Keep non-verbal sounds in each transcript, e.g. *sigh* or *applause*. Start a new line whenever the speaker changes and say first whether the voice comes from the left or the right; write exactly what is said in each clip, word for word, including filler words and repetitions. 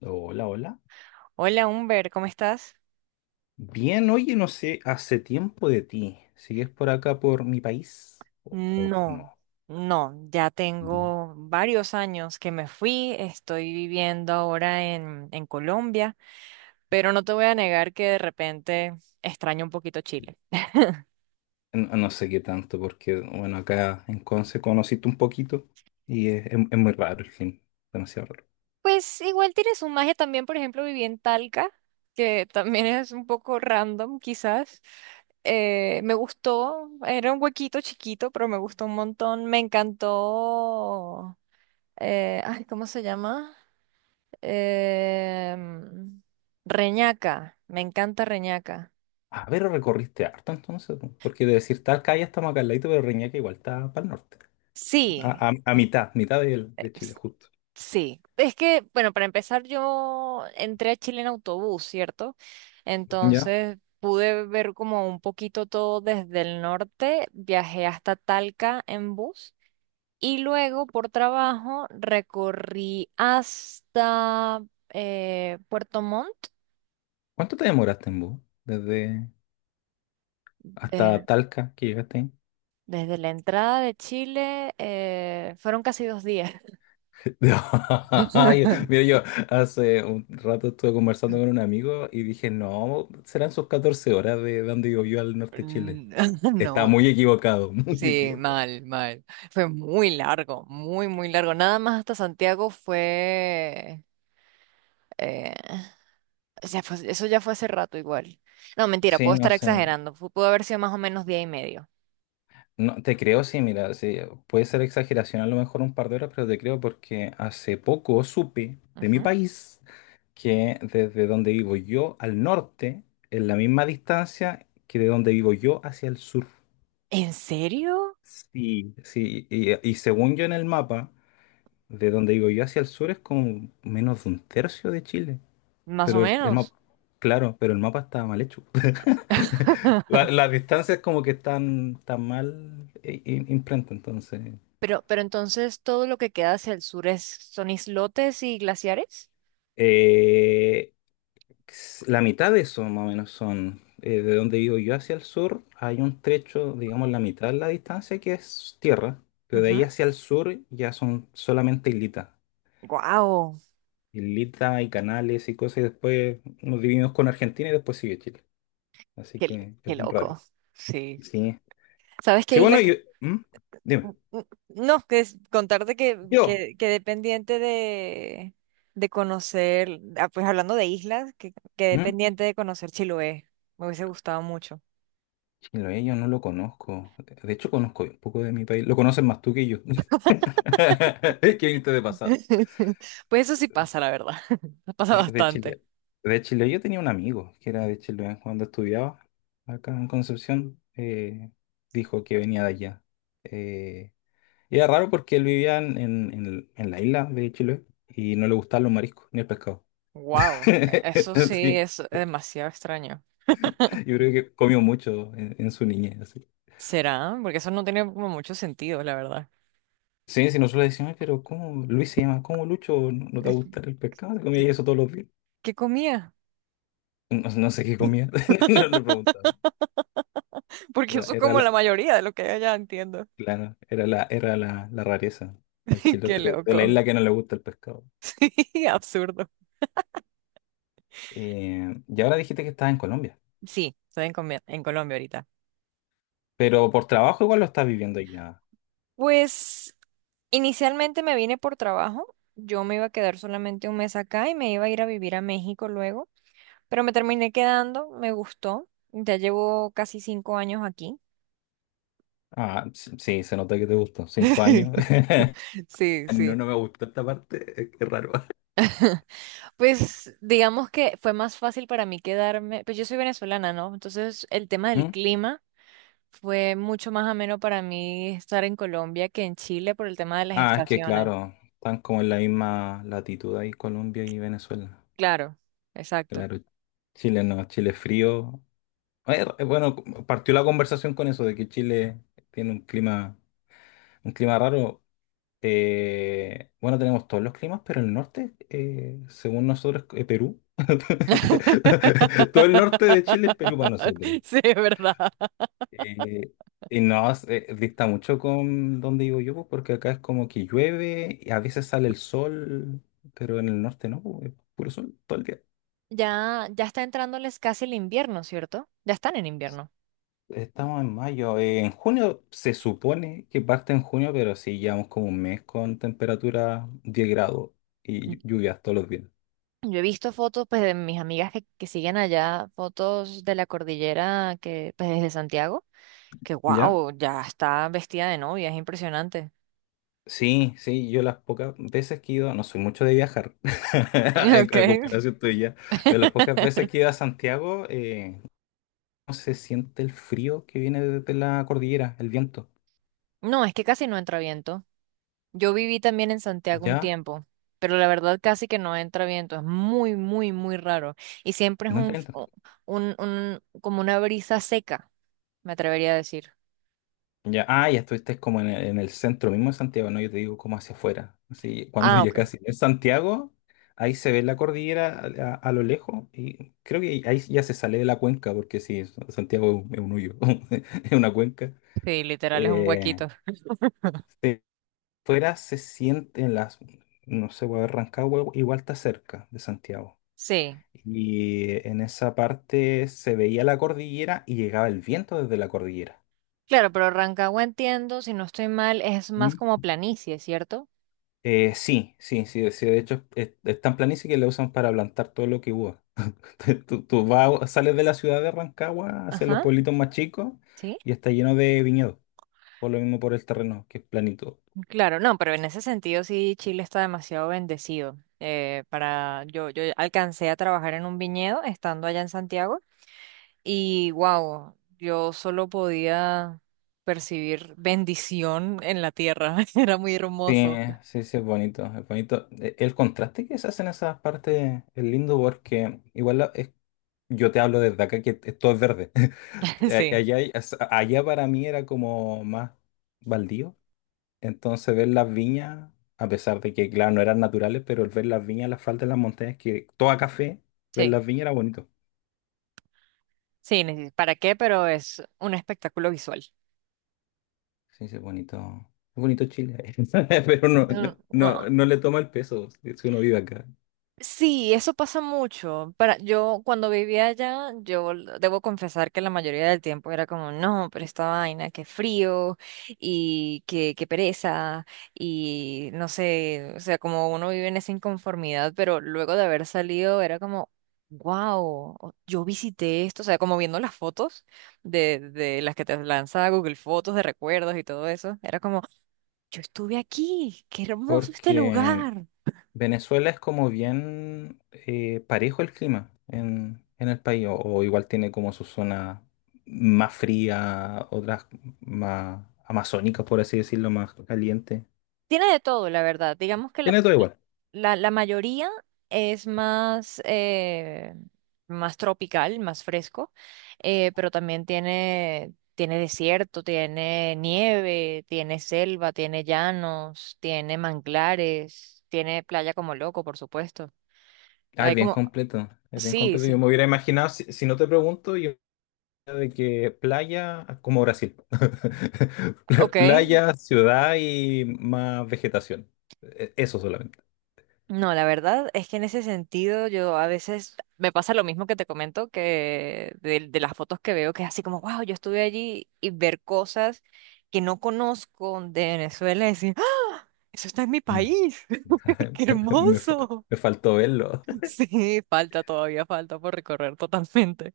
left: Hola, hola.
right: Hola, Humber, ¿cómo estás?
left: Bien, oye, no sé, hace tiempo de ti. ¿Sigues por acá, por mi país? ¿O, o- o
right: No,
left: no?
right: no, ya
left: Mm.
right: tengo varios años que me fui, estoy viviendo ahora en, en Colombia, pero no te voy a negar que de repente extraño un poquito Chile.
left: ¿No? No sé qué tanto, porque, bueno, acá en Conce conociste un poquito y es, es- es muy raro el clima, demasiado raro.
right: Pues igual tiene su magia también, por ejemplo, viví en Talca, que también es un poco random quizás. Eh, me gustó, era un huequito chiquito, pero me gustó un montón, me encantó, eh, ay, ¿cómo se llama? Em, Reñaca, me encanta Reñaca.
left: A ver, recorriste harto entonces, po, porque de decir tal calle estamos acá al ladito, pero Reñaca igual está para el norte,
right: Sí,
left: a, a- a mitad, mitad del- de, Chile,
right: s-
left: justo.
right: sí. Es que, bueno, para empezar, yo entré a Chile en autobús, ¿cierto?
left: ¿Ya?
right: Entonces pude ver como un poquito todo desde el norte, viajé hasta Talca en bus y luego por trabajo recorrí hasta eh, Puerto Montt.
left: ¿Cuánto te demoraste en bus? Desde hasta
right: de-
left: Talca que llegaste.
right: desde la entrada de Chile, eh, fueron casi dos días.
left: *laughs* Ay, mira,
right: *laughs*
left: yo hace un rato estuve conversando con un amigo y dije, no, serán sus catorce horas de donde yo al norte de Chile.
right: Mm, *laughs*
left: Está
right: no,
left: muy equivocado, *laughs* muy
right: sí,
left: equivocado.
right: mal, mal. Fue muy largo, muy, muy largo. Nada más hasta Santiago fue... eh, o sea, fue- eso ya fue hace rato igual. No, mentira,
left: Sí,
right: puedo
left: no
right: estar
left: sé.
right: exagerando. Fu- Pudo haber sido más o menos día y medio.
left: No, te creo, sí, mira, sí, puede ser exageración a lo mejor un par de horas, pero te creo porque hace poco supe de mi
right: Ujú.
left: país que desde donde vivo yo al norte es la misma distancia que de donde vivo yo hacia el sur.
right: ¿En serio?
left: Sí. Sí, y, y según yo en el mapa, de donde digo yo hacia el sur es como menos de un tercio de Chile.
right: Más o
left: Pero el
right: menos.
left: mapa, claro, pero el mapa está mal hecho. *laughs* La-
right: *laughs*
left: las distancias como que están tan mal i- i- imprenta, entonces.
right: Pero, pero entonces todo lo que queda hacia el sur es, son islotes y glaciares.
left: Eh, s- la mitad de eso más o menos son eh, de donde vivo yo hacia el sur. Hay un trecho, digamos, la mitad de la distancia que es tierra. Pero de ahí hacia el sur ya son solamente islitas.
right: Wow,
left: Islitas y canales y cosas. Y después nos dividimos con Argentina y después sigue Chile. Así
right: qué,
left: que es
right: qué
left: bien raro.
right: loco. Sí.
left: Sí.
right: ¿Sabes qué
left: Sí,
right: isla?
left: bueno, yo. ¿Mm? Dime.
right: No, que es contarte que,
left: Yo.
right: que, quedé pendiente de, de conocer, ah, pues hablando de islas, que quedé
left: ¿Mm?
right: pendiente de conocer Chiloé. Me hubiese gustado mucho.
left: Chiloé, yo no lo conozco. De hecho, conozco un poco de mi país. Lo conocen más tú que yo. *laughs* ¿Qué viniste de pasado?
right: *laughs* Pues eso sí pasa, la verdad. *laughs* Pasa
left: Sí, de
right: bastante.
left: Chile. De Chile, yo tenía un amigo que era de Chile, eh, cuando estudiaba acá en Concepción. Eh, dijo que venía de allá. Eh, y era raro porque él vivía en, en- en- en la isla de Chile y no le gustaban los mariscos ni el pescado.
right: Wow, eso
left: *laughs*
right: sí
left: Sí,
right: es demasiado extraño.
left: yo creo que comió mucho en, en su niñez.
right: ¿Será? Porque eso no tiene como mucho sentido, la verdad.
left: Sí, si nosotros le decimos, pero ¿cómo Luis se llama? ¿Cómo Lucho? ¿No no te va a
right: Es-
left: gustar el pescado? Te
right: ¿Qué,
left: comía eso todos los días.
right: qué comía?
left: No, no sé qué comía, *laughs*
right: *laughs*
left: no le preguntaba.
right: Porque
left: Era,
right: eso es
left: era
right: como
left: la,
right: la mayoría de lo que hay allá, entiendo.
left: claro, era la, era la, la rareza, el
right: *laughs* Qué
left: chilote de la
right: loco.
left: isla que no le gusta el pescado.
right: *laughs* Absurdo.
left: Eh, y ahora dijiste que estás en Colombia,
right: Sí, estoy en, Comia- en Colombia ahorita.
left: pero por trabajo igual lo estás viviendo allá.
right: Pues inicialmente me vine por trabajo. Yo me iba a quedar solamente un mes acá y me iba a ir a vivir a México luego, pero me terminé quedando, me gustó. Ya llevo casi cinco años aquí.
left: Ah, s- sí, se nota que te gustó. Cinco años.
right: *laughs*
left: *laughs*
right: Sí,
left: No,
right: sí.
left: no me gustó esta parte, es que es raro.
right: Pues digamos que fue más fácil para mí quedarme, pues yo soy venezolana, ¿no? Entonces el tema del
left: ¿Mm?
right: clima fue mucho más ameno para mí estar en Colombia que en Chile por el tema de las
left: Ah, es que
right: estaciones.
left: claro, están como en la misma latitud ahí Colombia y Venezuela.
right: Claro, exacto.
left: Claro, Chile no, Chile es frío. Eh, eh, Bueno, partió la conversación con eso de que Chile tiene un clima, un clima raro. Eh, bueno, tenemos todos los climas, pero el norte, eh, según nosotros, es Perú. *laughs* Todo el norte de Chile es Perú para nosotros.
right: *laughs* Sí, es verdad.
left: Eh, y no, es- eh, dista mucho con donde vivo yo, pues, porque acá es como que llueve y a veces sale el sol, pero en el norte no, pues, es puro sol todo el día.
right: Ya, ya está entrándoles casi el invierno, ¿cierto? Ya están en invierno.
left: Estamos en mayo. Eh, en junio se supone que parte en junio, pero sí llevamos como un mes con temperatura diez grados y llu- lluvias todos los días.
right: Yo he visto fotos pues de mis amigas que, que siguen allá, fotos de la cordillera que pues desde Santiago, que
left: ¿Ya?
right: wow, ya está vestida de novia, es impresionante. *laughs*
left: Sí, sí, yo las pocas veces que he ido, no soy mucho de viajar, *laughs* en,
right: Ok.
left: a comparación tuya, pero las pocas veces
right: *laughs*
left: que he ido a Santiago, eh, no se siente el frío que viene de de la cordillera, el viento.
right: No, es que casi no entra viento. Yo viví también en Santiago un
left: ¿Ya?
right: tiempo, pero la verdad casi que no entra viento, es muy, muy, muy raro. Y siempre es
left: No
right: un,
left: entiendo.
right: o- un, un- como una brisa seca, me atrevería a decir.
left: Ya, ah, ya estuviste como en el, en el centro mismo de Santiago, no, yo te digo como hacia afuera. Así, cuando
right: Ah,
left: ya
right: ok.
left: casi en Santiago, ahí se ve la cordillera a, a- a lo lejos y creo que ahí ya se sale de la cuenca, porque sí, Santiago es un hoyo, *laughs* es una cuenca.
right: Sí, literal es un
left: Eh,
right: huequito.
left: si fuera se siente en las, no sé, voy a Rancagua igual está cerca de Santiago.
right: Sí,
left: Y en esa parte se veía la cordillera y llegaba el viento desde la cordillera.
right: claro, pero Rancagua entiendo, si no estoy mal, es más como planicie, ¿cierto?
left: Eh, sí, sí, sí, sí, de hecho es, es tan planicie que la usan para plantar todo lo que hubo. *laughs* Tú, tú vas, sales de la ciudad de Rancagua hacia los
right: Ajá,
left: pueblitos más chicos
right: sí.
left: y está lleno de viñedos, por lo mismo por el terreno, que es planito.
right: Claro, no, pero en ese sentido sí, Chile está demasiado bendecido. Eh, para, yo, yo alcancé a trabajar en un viñedo estando allá en Santiago. Y wow, yo solo podía percibir bendición en la tierra. *laughs* Era muy
left: Sí,
right: hermoso.
left: sí, sí, es bonito, es bonito. E- El contraste que se hace en esas partes es lindo porque igual la- es- yo te hablo desde acá que es- todo es verde. *laughs*
right: *laughs*
left: A-
right: Sí,
left: Allá, hay- as- allá para mí era como más baldío. Entonces ver las viñas, a pesar de que, claro, no eran naturales, pero el ver las viñas, las faldas de las montañas, que toda café, ver
right: sí,
left: las viñas era bonito.
right: sí, ni- ¿para qué? Pero es un espectáculo visual.
left: Sí, sí, es bonito. Es bonito Chile, *laughs* pero no, no,
right: Mm,
left: no no
right: no,
left: le toma el peso si uno vive acá.
right: sí, eso pasa mucho. Para, yo cuando vivía allá, yo l- debo confesar que la mayoría del tiempo era como, no, pero esta vaina, qué frío y qué, qué pereza y no sé, o sea, como uno vive en esa inconformidad, pero luego de haber salido era como, wow, yo visité esto, o sea, como viendo las fotos de, de las que te lanza Google Fotos de recuerdos y todo eso, era como, yo estuve aquí, qué hermoso este
left: Porque
right: lugar.
left: Venezuela es como bien eh, parejo el clima en, en el país, o, o igual tiene como su zona más fría, otras más amazónicas, por así decirlo, más caliente.
right: Tiene de todo, la verdad. Digamos que la,
left: Tiene todo igual.
right: la- la mayoría es más, eh, más tropical, más fresco, eh, pero también tiene, tiene desierto, tiene nieve, tiene selva, tiene llanos, tiene manglares, tiene playa como loco, por supuesto.
left: Ah, es
right: Hay
left: bien
right: como,
left: completo, es bien
right: sí,
left: completo. Yo
right: sí,
left: me hubiera imaginado, si, si no te pregunto, yo de que playa, como Brasil,
right: ok.
left: *laughs* playa, ciudad y más vegetación. E- Eso solamente.
right: No, la verdad es que en ese sentido yo a veces me pasa lo mismo que te comento, que de, de las fotos que veo, que es así como, wow, yo estuve allí y ver cosas que no conozco de Venezuela y decir, "¡Ah! eso está en mi
left: Mm.
right: país, *laughs* qué
left: *laughs* Me, fa-
right: hermoso.
left: Me faltó verlo.
right: Sí, falta todavía, falta por recorrer totalmente.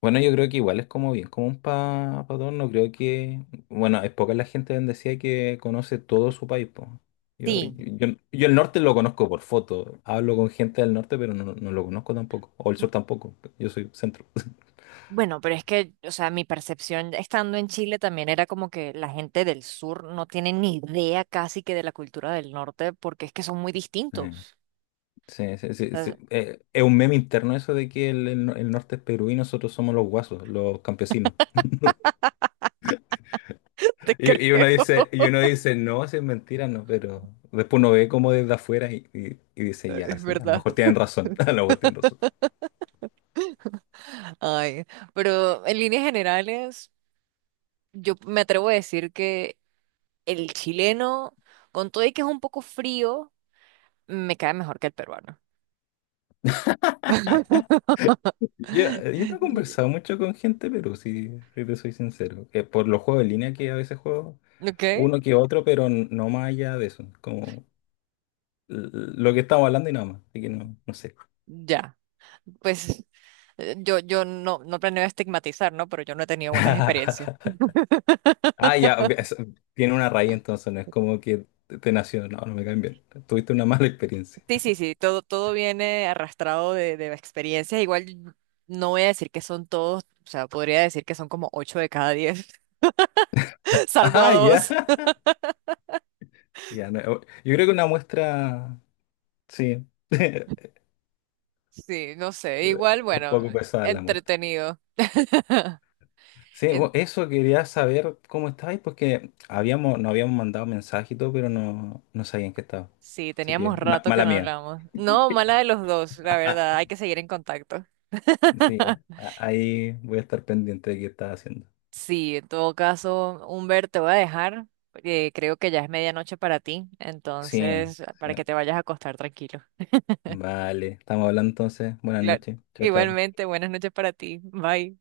left: Bueno, yo creo que igual es como bien común para pa pa todos, no creo que, bueno, es poca la gente bendecida que conoce todo su país, po. Yo, yo,
right: Sí,
left: yo yo el norte lo conozco por foto, hablo con gente del norte, pero no, no lo conozco tampoco, o el sur tampoco, yo soy centro.
right: bueno, pero es que, o sea, mi percepción estando en Chile también era como que la gente del sur no tiene ni idea casi que de la cultura del norte porque es que son muy
left: Sí,
right: distintos.
left: sí, sí, sí, sí. Eh, es un meme interno eso de que el, el no- el norte es Perú y nosotros somos los guasos, los campesinos.
right: Te
left: Y, y uno
right: creo,
left: dice, y uno dice, no, si es mentira, no, pero después uno ve como desde afuera y, y- y
right: *laughs*
left: dice, ya,
right: es
left: sí, a lo
right: verdad.
left: mejor tienen razón, *laughs* a lo mejor tienen razón.
right: Ay, pero en líneas generales, yo me atrevo a decir que el chileno, con todo y que es un poco frío, me cae mejor que el peruano.
left: Ya, yo no he
right: *laughs*
left: conversado mucho con gente, pero si, si te soy sincero, que por los juegos en línea que a veces juego,
right: ¿Ok?
left: uno que otro, pero n- no más allá de eso, como l- lo que estamos hablando y nada más, así que no, no sé.
right: Ya. Pues eh, yo, yo no, no planeo estigmatizar, ¿no? Pero yo no he tenido buenas experiencias.
left: *laughs* Ah, ya, obvi- es- tiene una raíz entonces, no es como que te te nació, no, no me caen bien. Tuviste una mala experiencia.
right: Sí,
left: *laughs*
right: sí, sí, todo, todo viene arrastrado de, de experiencias. Igual no voy a decir que son todos, o sea, podría decir que son como ocho de cada diez, *laughs* salvo a
left: Ah, ya.
right: dos.
left: Ya, no, yo creo que una muestra, sí, *laughs*
right: Sí, no sé, igual,
left: un
right: bueno,
left: poco pesada la muestra.
right: entretenido.
left: Sí, bu-
right: En-
left: eso quería saber cómo estabais, porque habíamos, nos habíamos mandado mensaje y todo, pero no, no sabían que estaba.
right: Sí,
left: Así
right: teníamos
left: que, ma-
right: rato que
left: mala
right: no
left: mía.
right: hablamos. No, mala de los dos, la verdad, hay que seguir en contacto.
left: Sí,
right: *laughs*
left: a- ahí voy a estar pendiente de qué estás haciendo.
right: Sí, en todo caso, Humbert, te voy a dejar. Eh, creo que ya es medianoche para ti,
left: Sí,
right: entonces,
left: sí.
right: para que te vayas a acostar tranquilo.
left: Vale, estamos hablando entonces. Buenas
right: Claro.
left: noches. Chao, chao.
right: Igualmente, buenas noches para ti. Bye.